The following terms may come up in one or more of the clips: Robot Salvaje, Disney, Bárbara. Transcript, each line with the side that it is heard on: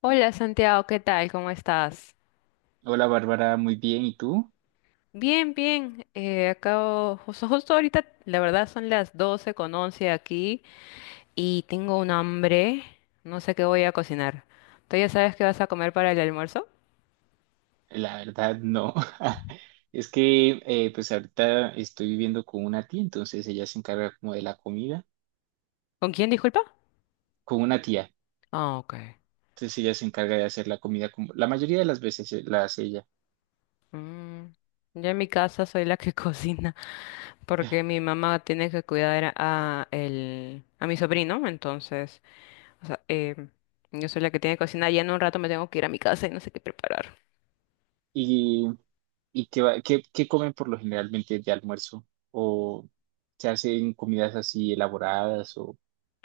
left: Hola Santiago, ¿qué tal? ¿Cómo estás?
right: Hola Bárbara, muy bien. ¿Y tú?
left: Bien, bien. Acabo, justo ahorita, la verdad son las 12 con 11 aquí y tengo un hambre. No sé qué voy a cocinar. ¿Tú ya sabes qué vas a comer para el almuerzo?
right: La verdad, no. Es que pues ahorita estoy viviendo con una tía, entonces ella se encarga como de la comida,
left: ¿Con quién, disculpa?
right: con una tía.
left: Ah, ok.
right: Entonces ella se encarga de hacer la comida como la mayoría de las veces, la hace ella.
left: Mm, Yo en mi casa soy la que cocina porque mi mamá tiene que cuidar a, el, a mi sobrino, entonces, o sea, yo soy la que tiene que cocinar. Ya en un rato me tengo que ir a mi casa y no sé qué preparar.
right: ¿Y, qué comen por lo generalmente de almuerzo? ¿O se hacen comidas así elaboradas o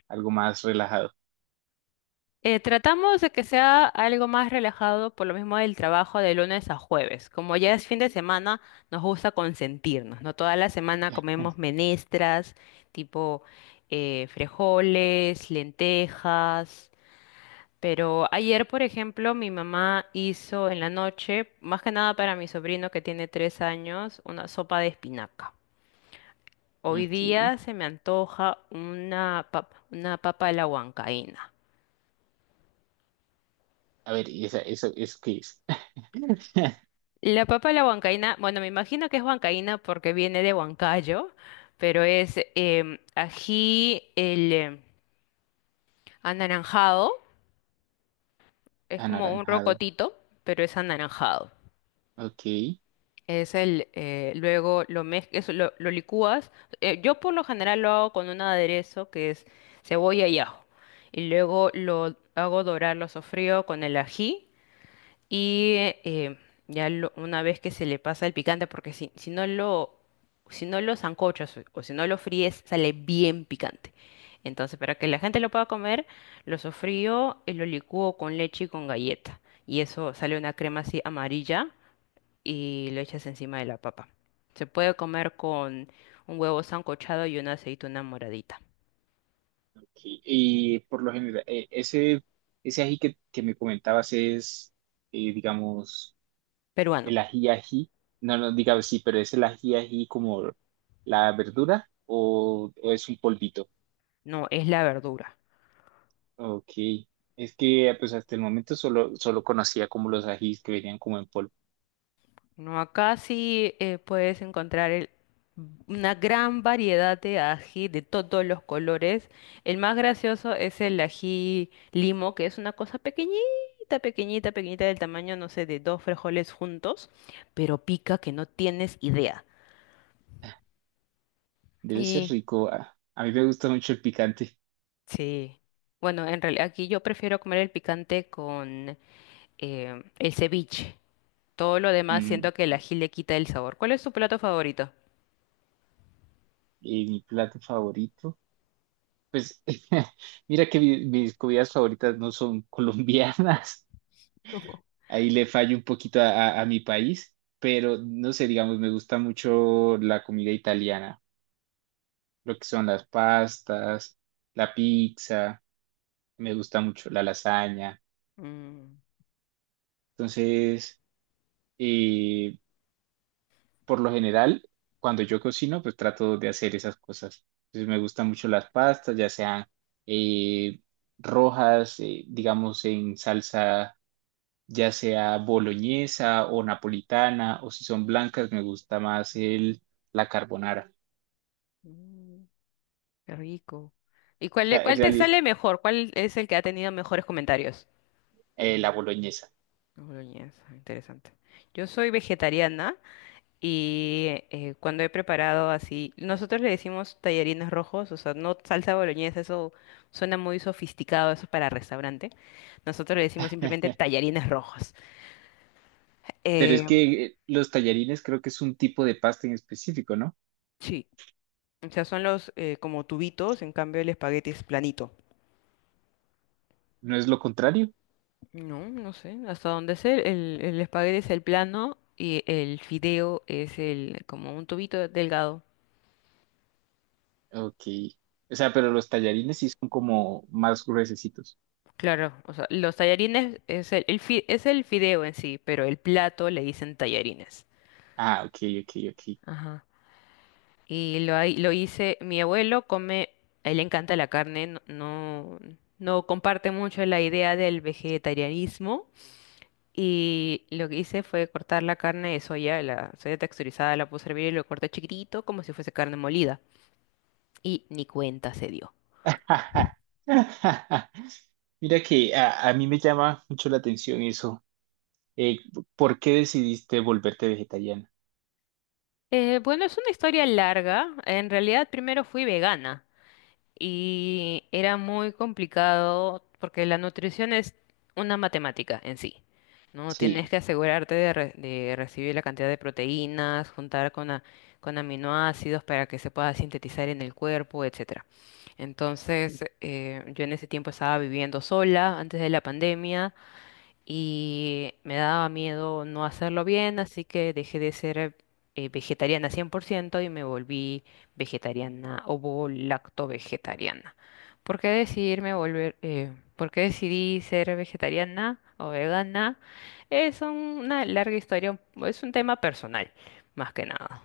right: algo más relajado?
left: Tratamos de que sea algo más relajado por lo mismo del trabajo de lunes a jueves. Como ya es fin de semana, nos gusta consentirnos, ¿no? Toda la semana comemos menestras, tipo frijoles, lentejas. Pero ayer, por ejemplo, mi mamá hizo en la noche, más que nada para mi sobrino que tiene 3 años, una sopa de espinaca. Hoy
right: Ok.
left: día se me antoja una una papa a la huancaína.
right: A ver, ¿eso qué es?
left: La papa a la huancaína, bueno, me imagino que es huancaína porque viene de Huancayo, pero es ají el anaranjado, es como un
right: Anaranjado.
left: rocotito, pero es anaranjado.
right: Ok.
left: Es el, luego lo mezclas, lo licúas. Yo por lo general lo hago con un aderezo que es cebolla y ajo. Y luego lo hago dorar, lo sofrío con el ají. Y eh, ya una vez que se le pasa el picante, porque si no lo, si no lo sancochas o si no lo fríes, sale bien picante. Entonces, para que la gente lo pueda comer, lo sofrío y lo licúo con leche y con galleta. Y eso sale una crema así amarilla y lo echas encima de la papa. Se puede comer con un huevo sancochado y una aceituna moradita.
right: Y por lo general, ese ají que me comentabas es, digamos,
left: Peruano,
right: el ají ají. No, no, digamos, sí, pero es el ají ají como la verdura o es un polvito.
left: no, es la verdura.
right: Ok. Es que pues hasta el momento solo conocía como los ajís que venían como en polvo.
left: No, acá sí puedes encontrar una gran variedad de ají de todos los colores. El más gracioso es el ají limo, que es una cosa pequeñita, pequeñita, pequeñita del tamaño, no sé, de dos frijoles juntos, pero pica que no tienes idea.
right: Debe ser
left: Y
right: rico. A mí me gusta mucho el picante.
left: sí, bueno, en realidad aquí yo prefiero comer el picante con el ceviche. Todo lo demás
right: Mm,
left: siento que el ají le quita el sabor. ¿Cuál es tu plato favorito?
right: y mi plato favorito. Pues mira que mis comidas favoritas no son colombianas. Ahí le fallo un poquito a, a mi país, pero no sé, digamos, me gusta mucho la comida italiana, lo que son las pastas, la pizza, me gusta mucho la lasaña.
left: Mm.
right: Entonces, eh, por lo general, cuando yo cocino, pues trato de hacer esas cosas. Entonces, me gustan mucho las pastas, ya sean, eh, rojas, digamos, en salsa, ya sea boloñesa o napolitana, o si son blancas, me gusta más el, la carbonara,
left: Mm. Qué rico. ¿Y
right: o sea, en
left: cuál te
right: realidad,
left: sale mejor? ¿Cuál es el que ha tenido mejores comentarios?
right: la boloñesa.
left: Boloñesa, interesante. Yo soy vegetariana y cuando he preparado así, nosotros le decimos tallarines rojos, o sea, no salsa boloñesa, eso suena muy sofisticado, eso es para restaurante. Nosotros le decimos simplemente tallarines rojos.
right: Pero es
left: Eh,
right: que los tallarines creo que es un tipo de pasta en específico, ¿no?
left: sí, o sea, son los como tubitos, en cambio el espagueti es planito.
right: ¿No es lo contrario?
left: No, no sé, hasta dónde sé. El espagueti es el plano y el fideo es el como un tubito delgado.
right: Ok. O sea, pero los tallarines sí son como más gruesecitos.
left: Claro, o sea, los tallarines es el, es el fideo en sí, pero el plato le dicen tallarines.
right: Ah, ok, ok, ok.
left: Ajá. Y lo, lo hice, mi abuelo come, a él le encanta la carne, no, no, no comparte mucho la idea del vegetarianismo. Y lo que hice fue cortar la carne de soya, la soya texturizada, la puse a hervir y lo corté chiquitito como si fuese carne molida. Y ni cuenta se dio.
right: Mira que a mí me llama mucho la atención eso. Eh, ¿Por qué decidiste volverte vegetariana?
left: Bueno, es una historia larga. En realidad, primero fui vegana y era muy complicado porque la nutrición es una matemática en sí, ¿no?
right: Sí.
left: Tienes que asegurarte de, de recibir la cantidad de proteínas, juntar con aminoácidos para que se pueda sintetizar en el cuerpo, etcétera. Entonces, yo en ese tiempo estaba viviendo sola antes de la pandemia y me daba miedo no hacerlo bien, así que dejé de ser vegetariana 100% y me volví vegetariana o lacto-vegetariana. ¿Por qué decidirme volver, por qué decidí ser vegetariana o vegana? Es una larga historia, es un tema personal, más que nada.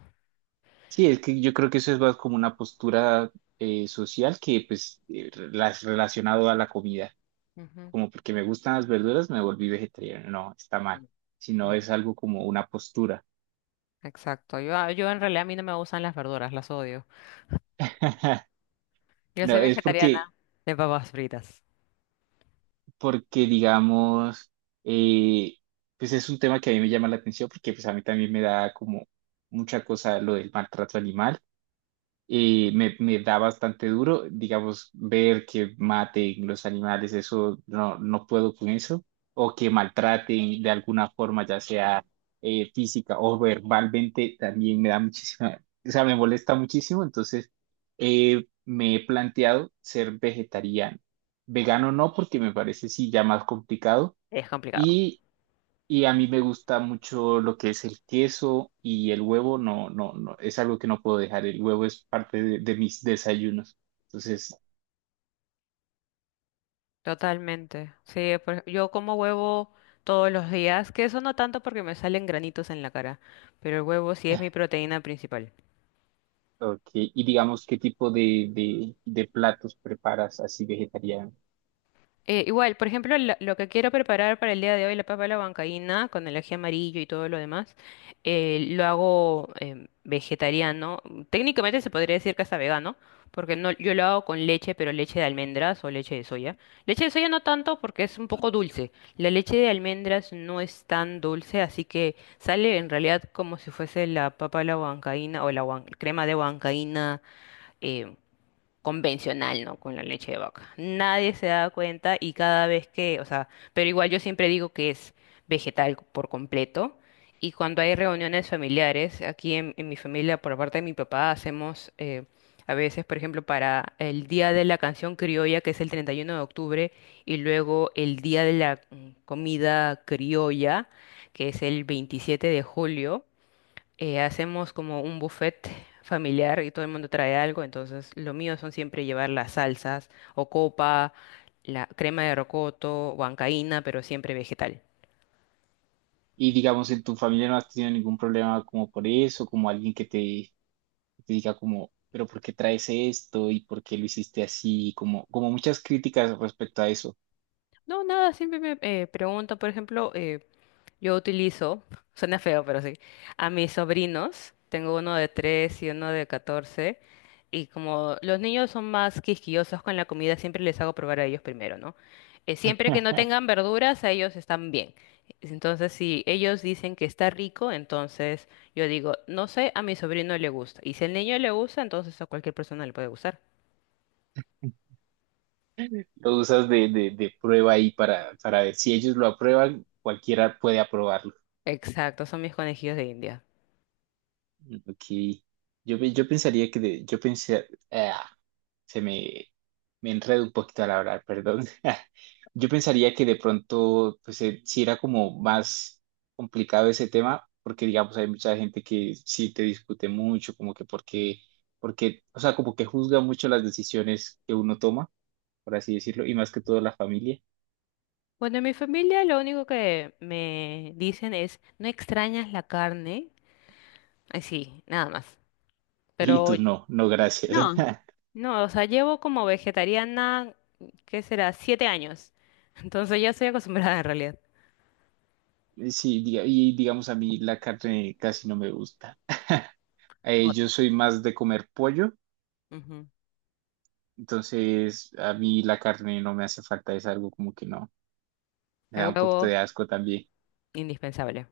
right: Sí, es que yo creo que eso es más como una postura, social, que pues relacionado a la comida,
left: Ujú.
right: como porque me gustan las verduras me volví vegetariano, no, está mal,
left: Mm,
right: sino
left: No.
right: es algo como una postura.
left: Exacto, yo en realidad a mí no me gustan las verduras, las odio. Yo
right: No,
left: soy
right: es porque,
left: vegetariana de papas fritas.
right: porque digamos, eh, pues es un tema que a mí me llama la atención porque pues a mí también me da como mucha cosa lo del maltrato animal, me da bastante duro, digamos, ver que maten los animales, eso no, no puedo con eso, o que maltraten de alguna forma, ya sea física o verbalmente, también me da muchísima, o sea, me molesta muchísimo, entonces me he planteado ser vegetariano, vegano no, porque me parece sí ya más complicado,
left: Es complicado.
right: y a mí me gusta mucho lo que es el queso y el huevo, no, no, no, es algo que no puedo dejar. El huevo es parte de mis desayunos. Entonces,
left: Totalmente. Sí, por yo como huevo todos los días, que eso no tanto porque me salen granitos en la cara, pero el huevo sí es mi proteína principal.
right: ok. Y digamos, ¿qué tipo de platos preparas así vegetariano?
left: Igual, por ejemplo, lo que quiero preparar para el día de hoy, la papa a la huancaína, con el ají amarillo y todo lo demás, lo hago vegetariano. Técnicamente se podría decir que hasta vegano, porque no, yo lo hago con leche, pero leche de almendras o leche de soya. Leche de soya no tanto porque es un poco dulce. La leche de almendras no es tan dulce, así que sale en realidad como si fuese la papa a la huancaína o la crema de huancaína em, convencional, ¿no? Con la leche de vaca. Nadie se da cuenta y cada vez que, o sea, pero igual yo siempre digo que es vegetal por completo. Y cuando hay reuniones familiares, aquí en mi familia, por parte de mi papá, hacemos a veces, por ejemplo, para el Día de la Canción Criolla, que es el 31 de octubre, y luego el Día de la Comida Criolla, que es el 27 de julio. Hacemos como un buffet familiar y todo el mundo trae algo, entonces lo mío son siempre llevar las salsas o copa, la crema de rocoto, huancaína, pero siempre vegetal.
right: Y digamos, en tu familia no has tenido ningún problema como por eso, como alguien que te diga como, pero ¿por qué traes esto? ¿Y por qué lo hiciste así? Como, como muchas críticas respecto a eso.
left: No, nada, siempre me preguntan, por ejemplo, yo utilizo, suena feo, pero sí, a mis sobrinos, tengo uno de 3 y uno de catorce, y como los niños son más quisquillosos con la comida, siempre les hago probar a ellos primero, ¿no? Siempre que no tengan verduras, a ellos están bien. Entonces, si ellos dicen que está rico, entonces yo digo, no sé, a mi sobrino le gusta. Y si al niño le gusta, entonces a cualquier persona le puede gustar.
right: Lo usas de prueba ahí para ver si ellos lo aprueban, cualquiera puede aprobarlo.
left: Exacto, son mis conejillos de India.
right: Ok. Yo pensaría que de- yo pensé, ah, se me, me enredo un poquito al hablar, perdón. Yo pensaría que de pronto, pues sí era como más complicado ese tema, porque digamos, hay mucha gente que sí te discute mucho, como que porque, porque, o sea, como que juzga mucho las decisiones que uno toma, por así decirlo, y más que todo la familia.
left: Bueno, en mi familia lo único que me dicen es, ¿no extrañas la carne? Ay, sí, nada más.
right: Y
left: Pero
right: tú no, no gracias.
left: no. No, o sea, llevo como vegetariana, ¿qué será? 7 años. Entonces ya estoy acostumbrada en realidad.
right: Sí, y digamos a mí la carne casi no me gusta.
left: No.
right: Yo soy más de comer pollo,
left: Ujú.
right: entonces a mí la carne no me hace falta, es algo como que no, me
left: El
right: da un poquito
left: huevo,
right: de asco también.
left: indispensable.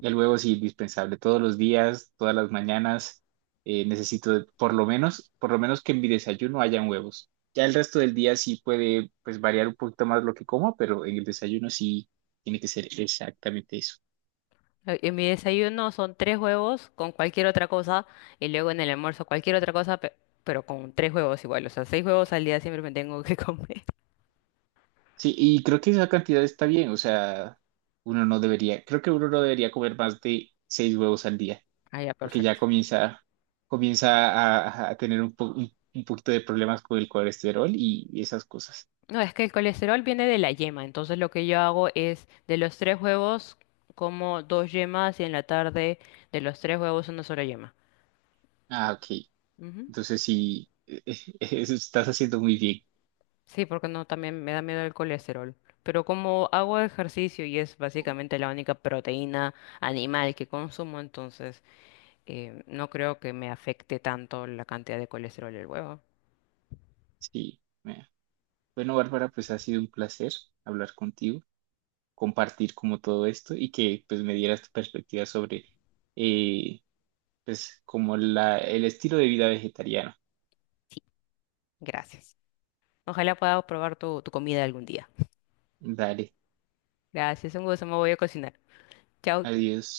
right: El huevo sí, indispensable, todos los días, todas las mañanas, por lo menos que en mi desayuno hayan huevos. Ya el resto del día sí puede pues variar un poquito más lo que como, pero en el desayuno sí tiene que ser exactamente eso.
left: En mi desayuno son 3 huevos con cualquier otra cosa y luego en el almuerzo cualquier otra cosa, pero con 3 huevos igual. O sea, 6 huevos al día siempre me tengo que comer.
right: Sí, y creo que esa cantidad está bien, o sea, uno no debería, creo que uno no debería comer más de seis huevos al día,
left: Ah, ya,
right: porque ya
left: perfecto.
right: comienza, comienza a tener un, un poquito de problemas con el colesterol y esas cosas.
left: No, es que el colesterol viene de la yema, entonces lo que yo hago es de los 3 huevos como 2 yemas y en la tarde de los 3 huevos una sola yema.
right: Ah, ok.
left: Ujú.
right: Entonces sí, eso estás haciendo muy bien.
left: Sí, porque no, también me da miedo el colesterol. Pero como hago ejercicio y es básicamente la única proteína animal que consumo, entonces no creo que me afecte tanto la cantidad de colesterol del huevo.
right: Sí. Mira. Bueno, Bárbara, pues ha sido un placer hablar contigo, compartir como todo esto y que pues me dieras tu perspectiva sobre, eh, pues como la, el estilo de vida vegetariano.
left: Sí, gracias. Ojalá pueda probar tu comida algún día.
right: Dale,
left: Gracias, un gusto, me voy a cocinar. Chao.
right: adiós.